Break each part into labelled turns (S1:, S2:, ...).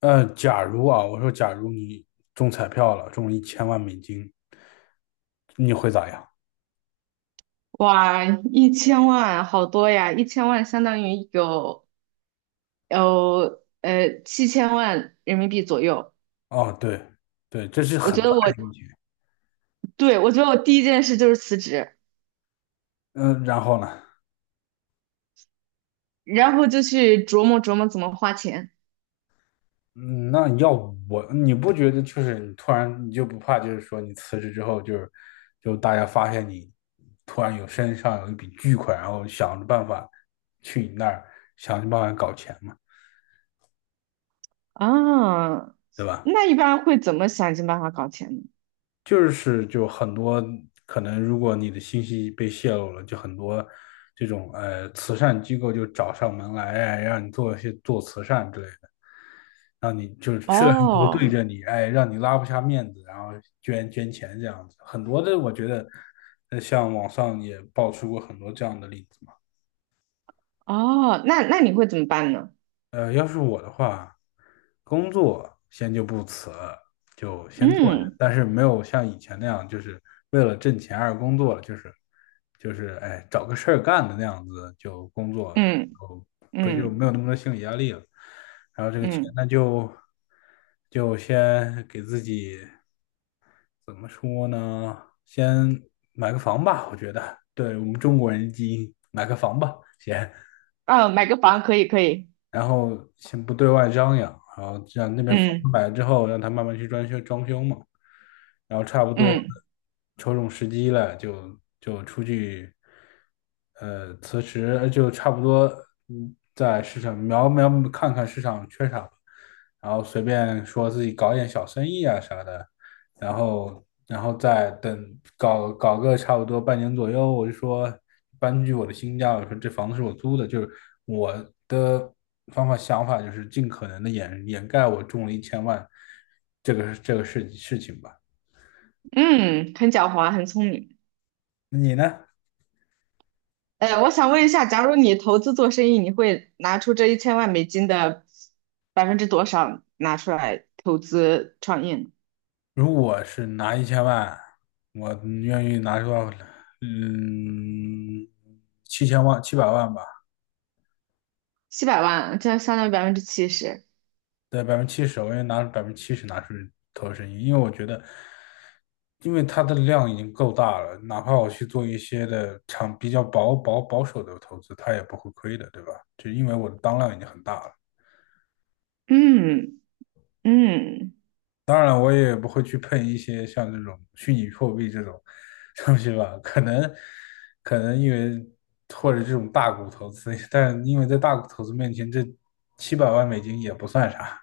S1: 假如啊，我说假如你中彩票了，中了一千万美金，你会咋样？
S2: 哇，1000万好多呀！一千万相当于有7000万人民币左右。
S1: 哦，对，对，这是
S2: 我觉
S1: 很
S2: 得
S1: 大
S2: 我
S1: 的一笔钱。
S2: 对，我觉得我第一件事就是辞职，
S1: 嗯，然后呢？
S2: 然后就去琢磨琢磨怎么花钱。
S1: 嗯，那要我，你不觉得就是你突然你就不怕，就是说你辞职之后就是，就大家发现你突然身上有一笔巨款，然后去你那儿想着办法搞钱嘛，
S2: 啊。
S1: 对吧？
S2: 那一般会怎么想尽办法搞钱呢？
S1: 就是很多可能，如果你的信息被泄露了，就很多这种慈善机构就找上门来，哎，让你做一些做慈善之类的，让你就是吃了很多对
S2: 哦
S1: 着你，哎，让你拉不下面子，然后捐钱这样子，很多的我觉得，像网上也爆出过很多这样的例子嘛。
S2: 哦，那你会怎么办呢？
S1: 要是我的话，工作先就不辞，就先做
S2: 嗯
S1: 着，但是没有像以前那样，就是为了挣钱而工作了，就是哎找个事儿干的那样子就工作，
S2: 嗯
S1: 不就
S2: 嗯
S1: 没有那么多心理压力了。然后这个钱
S2: 嗯。
S1: 呢，就先给自己怎么说呢？先买个房吧，我觉得，对我们中国人基因，买个房吧，先。
S2: 啊，买个房可以可以。
S1: 然后先不对外张扬，然后让那边房子
S2: 嗯
S1: 买了之后，让他慢慢去装修装修嘛，然后差不多
S2: 嗯
S1: 瞅准时机了，就出去，辞职就差不多，嗯，在市场瞄瞄看看市场缺啥，然后随便说自己搞点小生意啊啥的，然后再等搞搞个差不多半年左右，我就说搬去我的新家，我说这房子是我租的，就是我的方法想法就是尽可能的掩盖我中了一千万这个事情吧。
S2: 嗯，很狡猾，很聪明。
S1: 你呢？
S2: 我想问一下，假如你投资做生意，你会拿出这一千万美金的百分之多少拿出来投资创业呢？
S1: 如果是拿一千万，我愿意拿出来，嗯，七百万吧。
S2: 700万，这相当于70%。
S1: 对，百分之七十，我愿意拿百分之七十拿去投生意，因为我觉得，因为它的量已经够大了，哪怕我去做一些的长比较保守的投资，它也不会亏的，对吧？就因为我的当量已经很大了。
S2: 嗯嗯，
S1: 当然我也不会去碰一些像这种虚拟货币这种 东西吧，可能因为或者这种大股投资，但因为在大股投资面前，这700万美金也不算啥。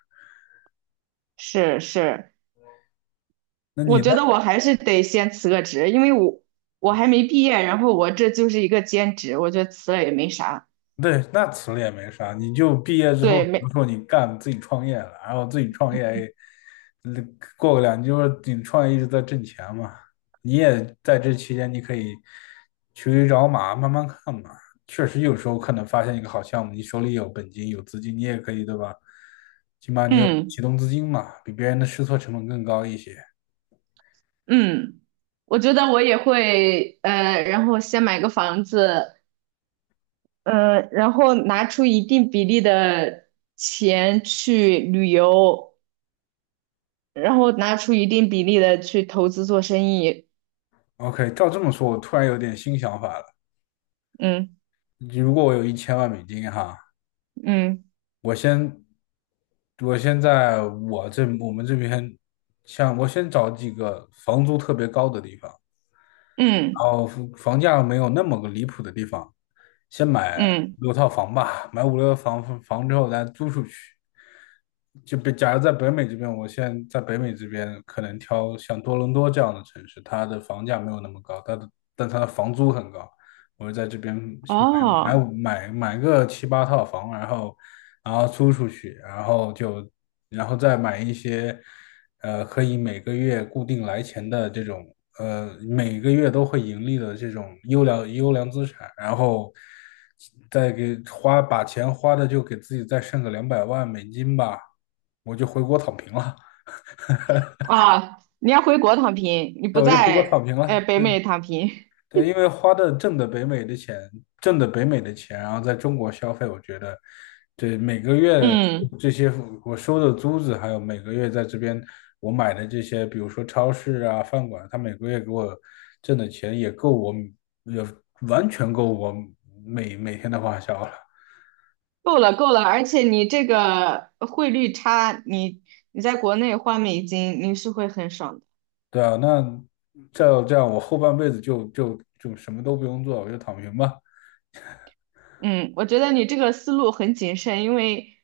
S2: 是是。
S1: 那你
S2: 我觉得
S1: 呢？
S2: 我还是得先辞个职，因为我还没毕业，然后我这就是一个兼职，我觉得辞了也没啥。
S1: 对，那辞了也没啥，你就毕业之后，
S2: 对，
S1: 比如
S2: 没。
S1: 说你干自己创业了，然后自己创业，嗯过个两，就是你创业一直在挣钱嘛，你也在这期间你可以去驴找马，慢慢看嘛。确实有时候可能发现一个好项目，你手里有本金有资金，你也可以对吧？起码你有
S2: 嗯
S1: 启动资金嘛，比别人的试错成本更高一些。
S2: 嗯，我觉得我也会，然后先买个房子。嗯，然后拿出一定比例的钱去旅游，然后拿出一定比例的去投资做生意。
S1: OK，照这么说，我突然有点新想法了。
S2: 嗯
S1: 如果我有一千万美金哈，
S2: 嗯
S1: 我先，我先在我们这边，像我先找几个房租特别高的地方，
S2: 嗯
S1: 然后房价没有那么个离谱的地方，先买
S2: 嗯，
S1: 五六套房吧，买五六套房之后咱租出去。就比假如在北美这边，我现在在北美这边可能挑像多伦多这样的城市，它的房价没有那么高，它的但它的房租很高。我就在这边买
S2: 哦
S1: 买买买个七八套房，然后租出去，然后再买一些。可以每个月固定来钱的这种，每个月都会盈利的这种优良资产，然后再给花，把钱花的就给自己再剩个两百万美金吧，我就回国躺平了，
S2: 啊，你要回国躺平，你
S1: 那
S2: 不
S1: 我就回国躺
S2: 在
S1: 平了。
S2: 北美躺平。
S1: 对，因为花的挣的北美的钱，挣的北美的钱，然后在中国消费，我觉得，对，每个月
S2: 嗯，
S1: 这些我收的租子，还有每个月在这边我买的这些，比如说超市啊、饭馆，他每个月给我挣的钱也够我，也完全够我每天的花销了。
S2: 够了够了，而且你这个汇率差，你在国内换美金，你是会很爽的。
S1: 对啊，那这样这样，我后半辈子就什么都不用做，我就躺平吧。
S2: 嗯，我觉得你这个思路很谨慎，因为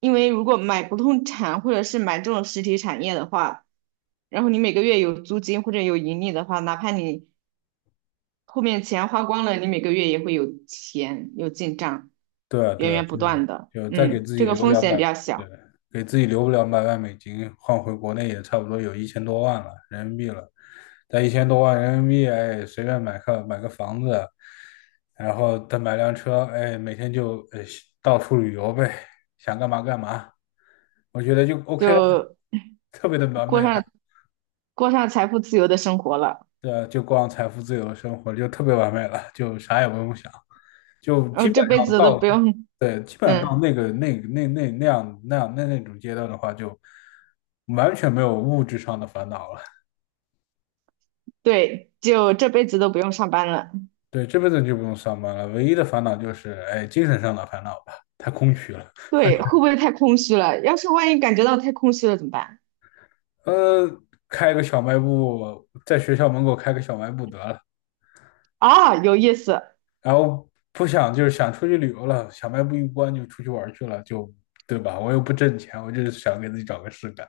S2: 因为如果买不动产或者是买这种实体产业的话，然后你每个月有租金或者有盈利的话，哪怕你后面钱花光了，你每个月也会有钱有进账，
S1: 对啊，
S2: 源
S1: 对啊，
S2: 源不
S1: 就是
S2: 断的。
S1: 就再给
S2: 嗯，
S1: 自己
S2: 这个
S1: 留
S2: 风
S1: 两
S2: 险
S1: 百，
S2: 比较
S1: 对，
S2: 小，
S1: 给自己留两百万美金，换回国内也差不多有一千多万了人民币了。但1000多万人民币，哎，随便买个房子，然后再买辆车，哎，每天就到处旅游呗，想干嘛干嘛，我觉得就 OK 了，
S2: 就
S1: 特别的完
S2: 过
S1: 美了。
S2: 上过上财富自由的生活了，
S1: 对啊，就过上财富自由的生活，就特别完美了，就啥也不用想，就
S2: 然
S1: 基
S2: 后
S1: 本
S2: 这辈
S1: 上
S2: 子都
S1: 到。
S2: 不用。
S1: 对，基本上到
S2: 嗯，
S1: 那个那那那那样那样那那种阶段的话，就完全没有物质上的烦恼了。
S2: 对，就这辈子都不用上班了。
S1: 对，这辈子就不用上班了，唯一的烦恼就是，哎，精神上的烦恼吧，太空虚了。
S2: 对，会不会太空虚了？要是万一感觉到太空虚了怎么办？
S1: 呃，开个小卖部，在学校门口开个小卖部得了，
S2: 啊，有意思。
S1: 然后不想就是想出去旅游了，小卖部一关就出去玩去了，就对吧？我又不挣钱，我就是想给自己找个事干。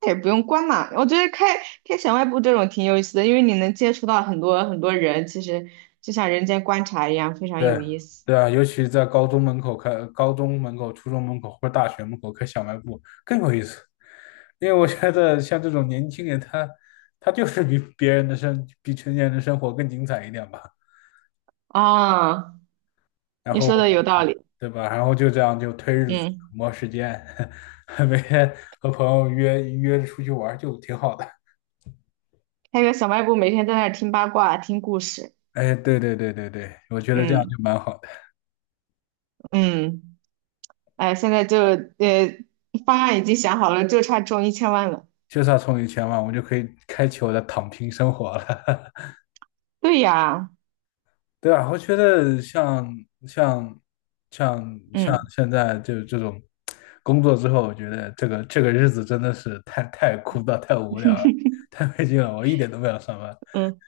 S2: 那也不用关嘛。我觉得开小卖部这种挺有意思的，因为你能接触到很多很多人，其实就像人间观察一样，非常
S1: 对
S2: 有意思。
S1: 对啊，尤其在高中门口开、高中门口、初中门口或者大学门口开小卖部更有意思，因为我觉得像这种年轻人他，他就是比别人的生、比成年人的生活更精彩一点吧，
S2: 啊，
S1: 然
S2: 你
S1: 后
S2: 说的有道理。
S1: 对吧？然后就这样就推日子、
S2: 嗯，
S1: 磨时间，每天和朋友约约着出去玩儿就挺好的。
S2: 开个小卖部，每天在那儿听八卦、听故事。
S1: 哎，对对对对对，我觉得这样
S2: 嗯
S1: 就蛮好的，
S2: 嗯，哎，现在就方案已经想好了，就差中一千万了。
S1: 就算充一千万，我就可以开启我的躺平生活了。
S2: 对呀，
S1: 对啊，我觉得像像
S2: 嗯
S1: 现在就这种工作之后，我觉得这个这个日子真的是太枯燥、太无聊 了，太没劲了，我一点都不想上班。
S2: 嗯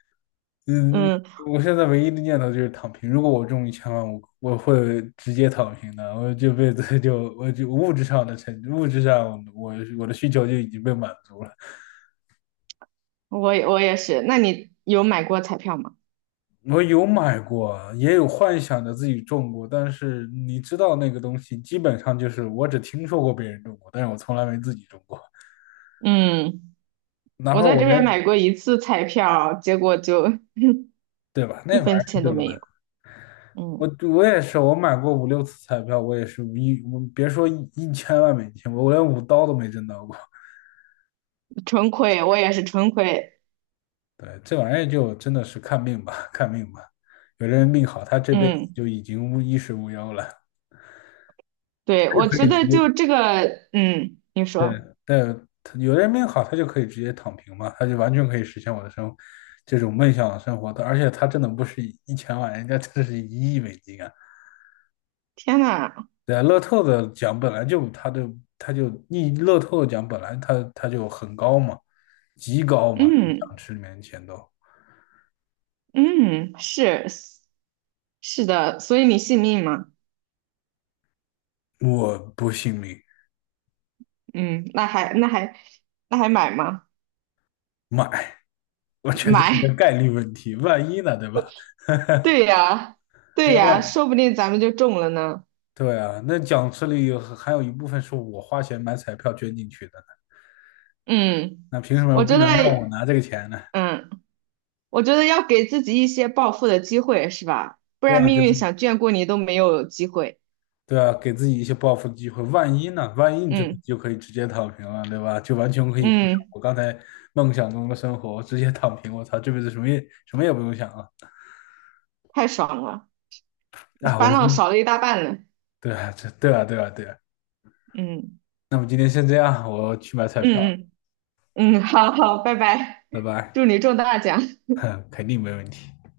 S1: 嗯，
S2: 嗯。
S1: 我现在唯一的念头就是躺平。如果我中一千万，我会直接躺平的。我这辈子就我就物质上的成物质上我的需求就已经被满足了。
S2: 我也是。那你有买过彩票吗？
S1: 我有买过，也有幻想着自己种过，但是你知道那个东西，基本上就是我只听说过别人种过，但是我从来没自己种过。
S2: 嗯，
S1: 哪
S2: 我
S1: 怕
S2: 在
S1: 我
S2: 这边
S1: 连，
S2: 买过一次彩票，结果就
S1: 对吧？那
S2: 一
S1: 玩意
S2: 分
S1: 儿，
S2: 钱
S1: 对
S2: 都没
S1: 吧？
S2: 有。嗯，
S1: 我也是，我买过五六次彩票，我别说一千万美金，我连5刀都没挣到过。
S2: 纯亏，我也是纯亏。
S1: 对，这玩意儿就真的是看命吧，看命吧。有的人命好，他这辈子
S2: 嗯，
S1: 就已经无衣食无忧了，
S2: 对，我
S1: 可
S2: 觉
S1: 以直
S2: 得
S1: 接
S2: 就这个，嗯，你
S1: 对，
S2: 说，
S1: 但他有的人命好，他就可以直接躺平嘛，他就完全可以实现我的生这种梦想的生活的，而且他真的不是一千万，人家的是1亿美金啊！
S2: 天呐，
S1: 对啊，乐透的奖本来就他就他就你乐透的奖本来他就很高嘛，极高嘛，奖
S2: 嗯
S1: 池里面的钱都，
S2: 嗯，是的，所以你信命吗？
S1: 我不信命。
S2: 嗯，那还买吗？
S1: 买，我觉得这是
S2: 买，
S1: 个概率问题，万一呢，对吧？
S2: 对呀
S1: 哎，
S2: 对呀，说不定咱们就中了呢。
S1: 对啊，那奖池里有还有一部分是我花钱买彩票捐进去的。
S2: 嗯，
S1: 那凭什么
S2: 我
S1: 不
S2: 觉得，
S1: 能让我拿这个钱呢？
S2: 嗯。我觉得要给自己一些暴富的机会，是吧？不
S1: 对
S2: 然
S1: 啊，
S2: 命运想眷顾你都没有机会。
S1: 对啊，给自己一些报复的机会。万一呢？万一你这不
S2: 嗯
S1: 就可以直接躺平了，对吧？就完全可以过上
S2: 嗯，
S1: 我刚才梦想中的生活，我直接躺平。我操，这辈子什么也什么也不用想了。
S2: 太爽了，
S1: 啊，
S2: 烦恼少了一大半了。
S1: 对啊，这对啊，对啊，对啊。
S2: 嗯
S1: 那么今天先这样，我去买彩票
S2: 嗯嗯嗯，好好，拜拜，
S1: 了。拜拜。
S2: 祝你中大奖。
S1: 哼，肯定没问题。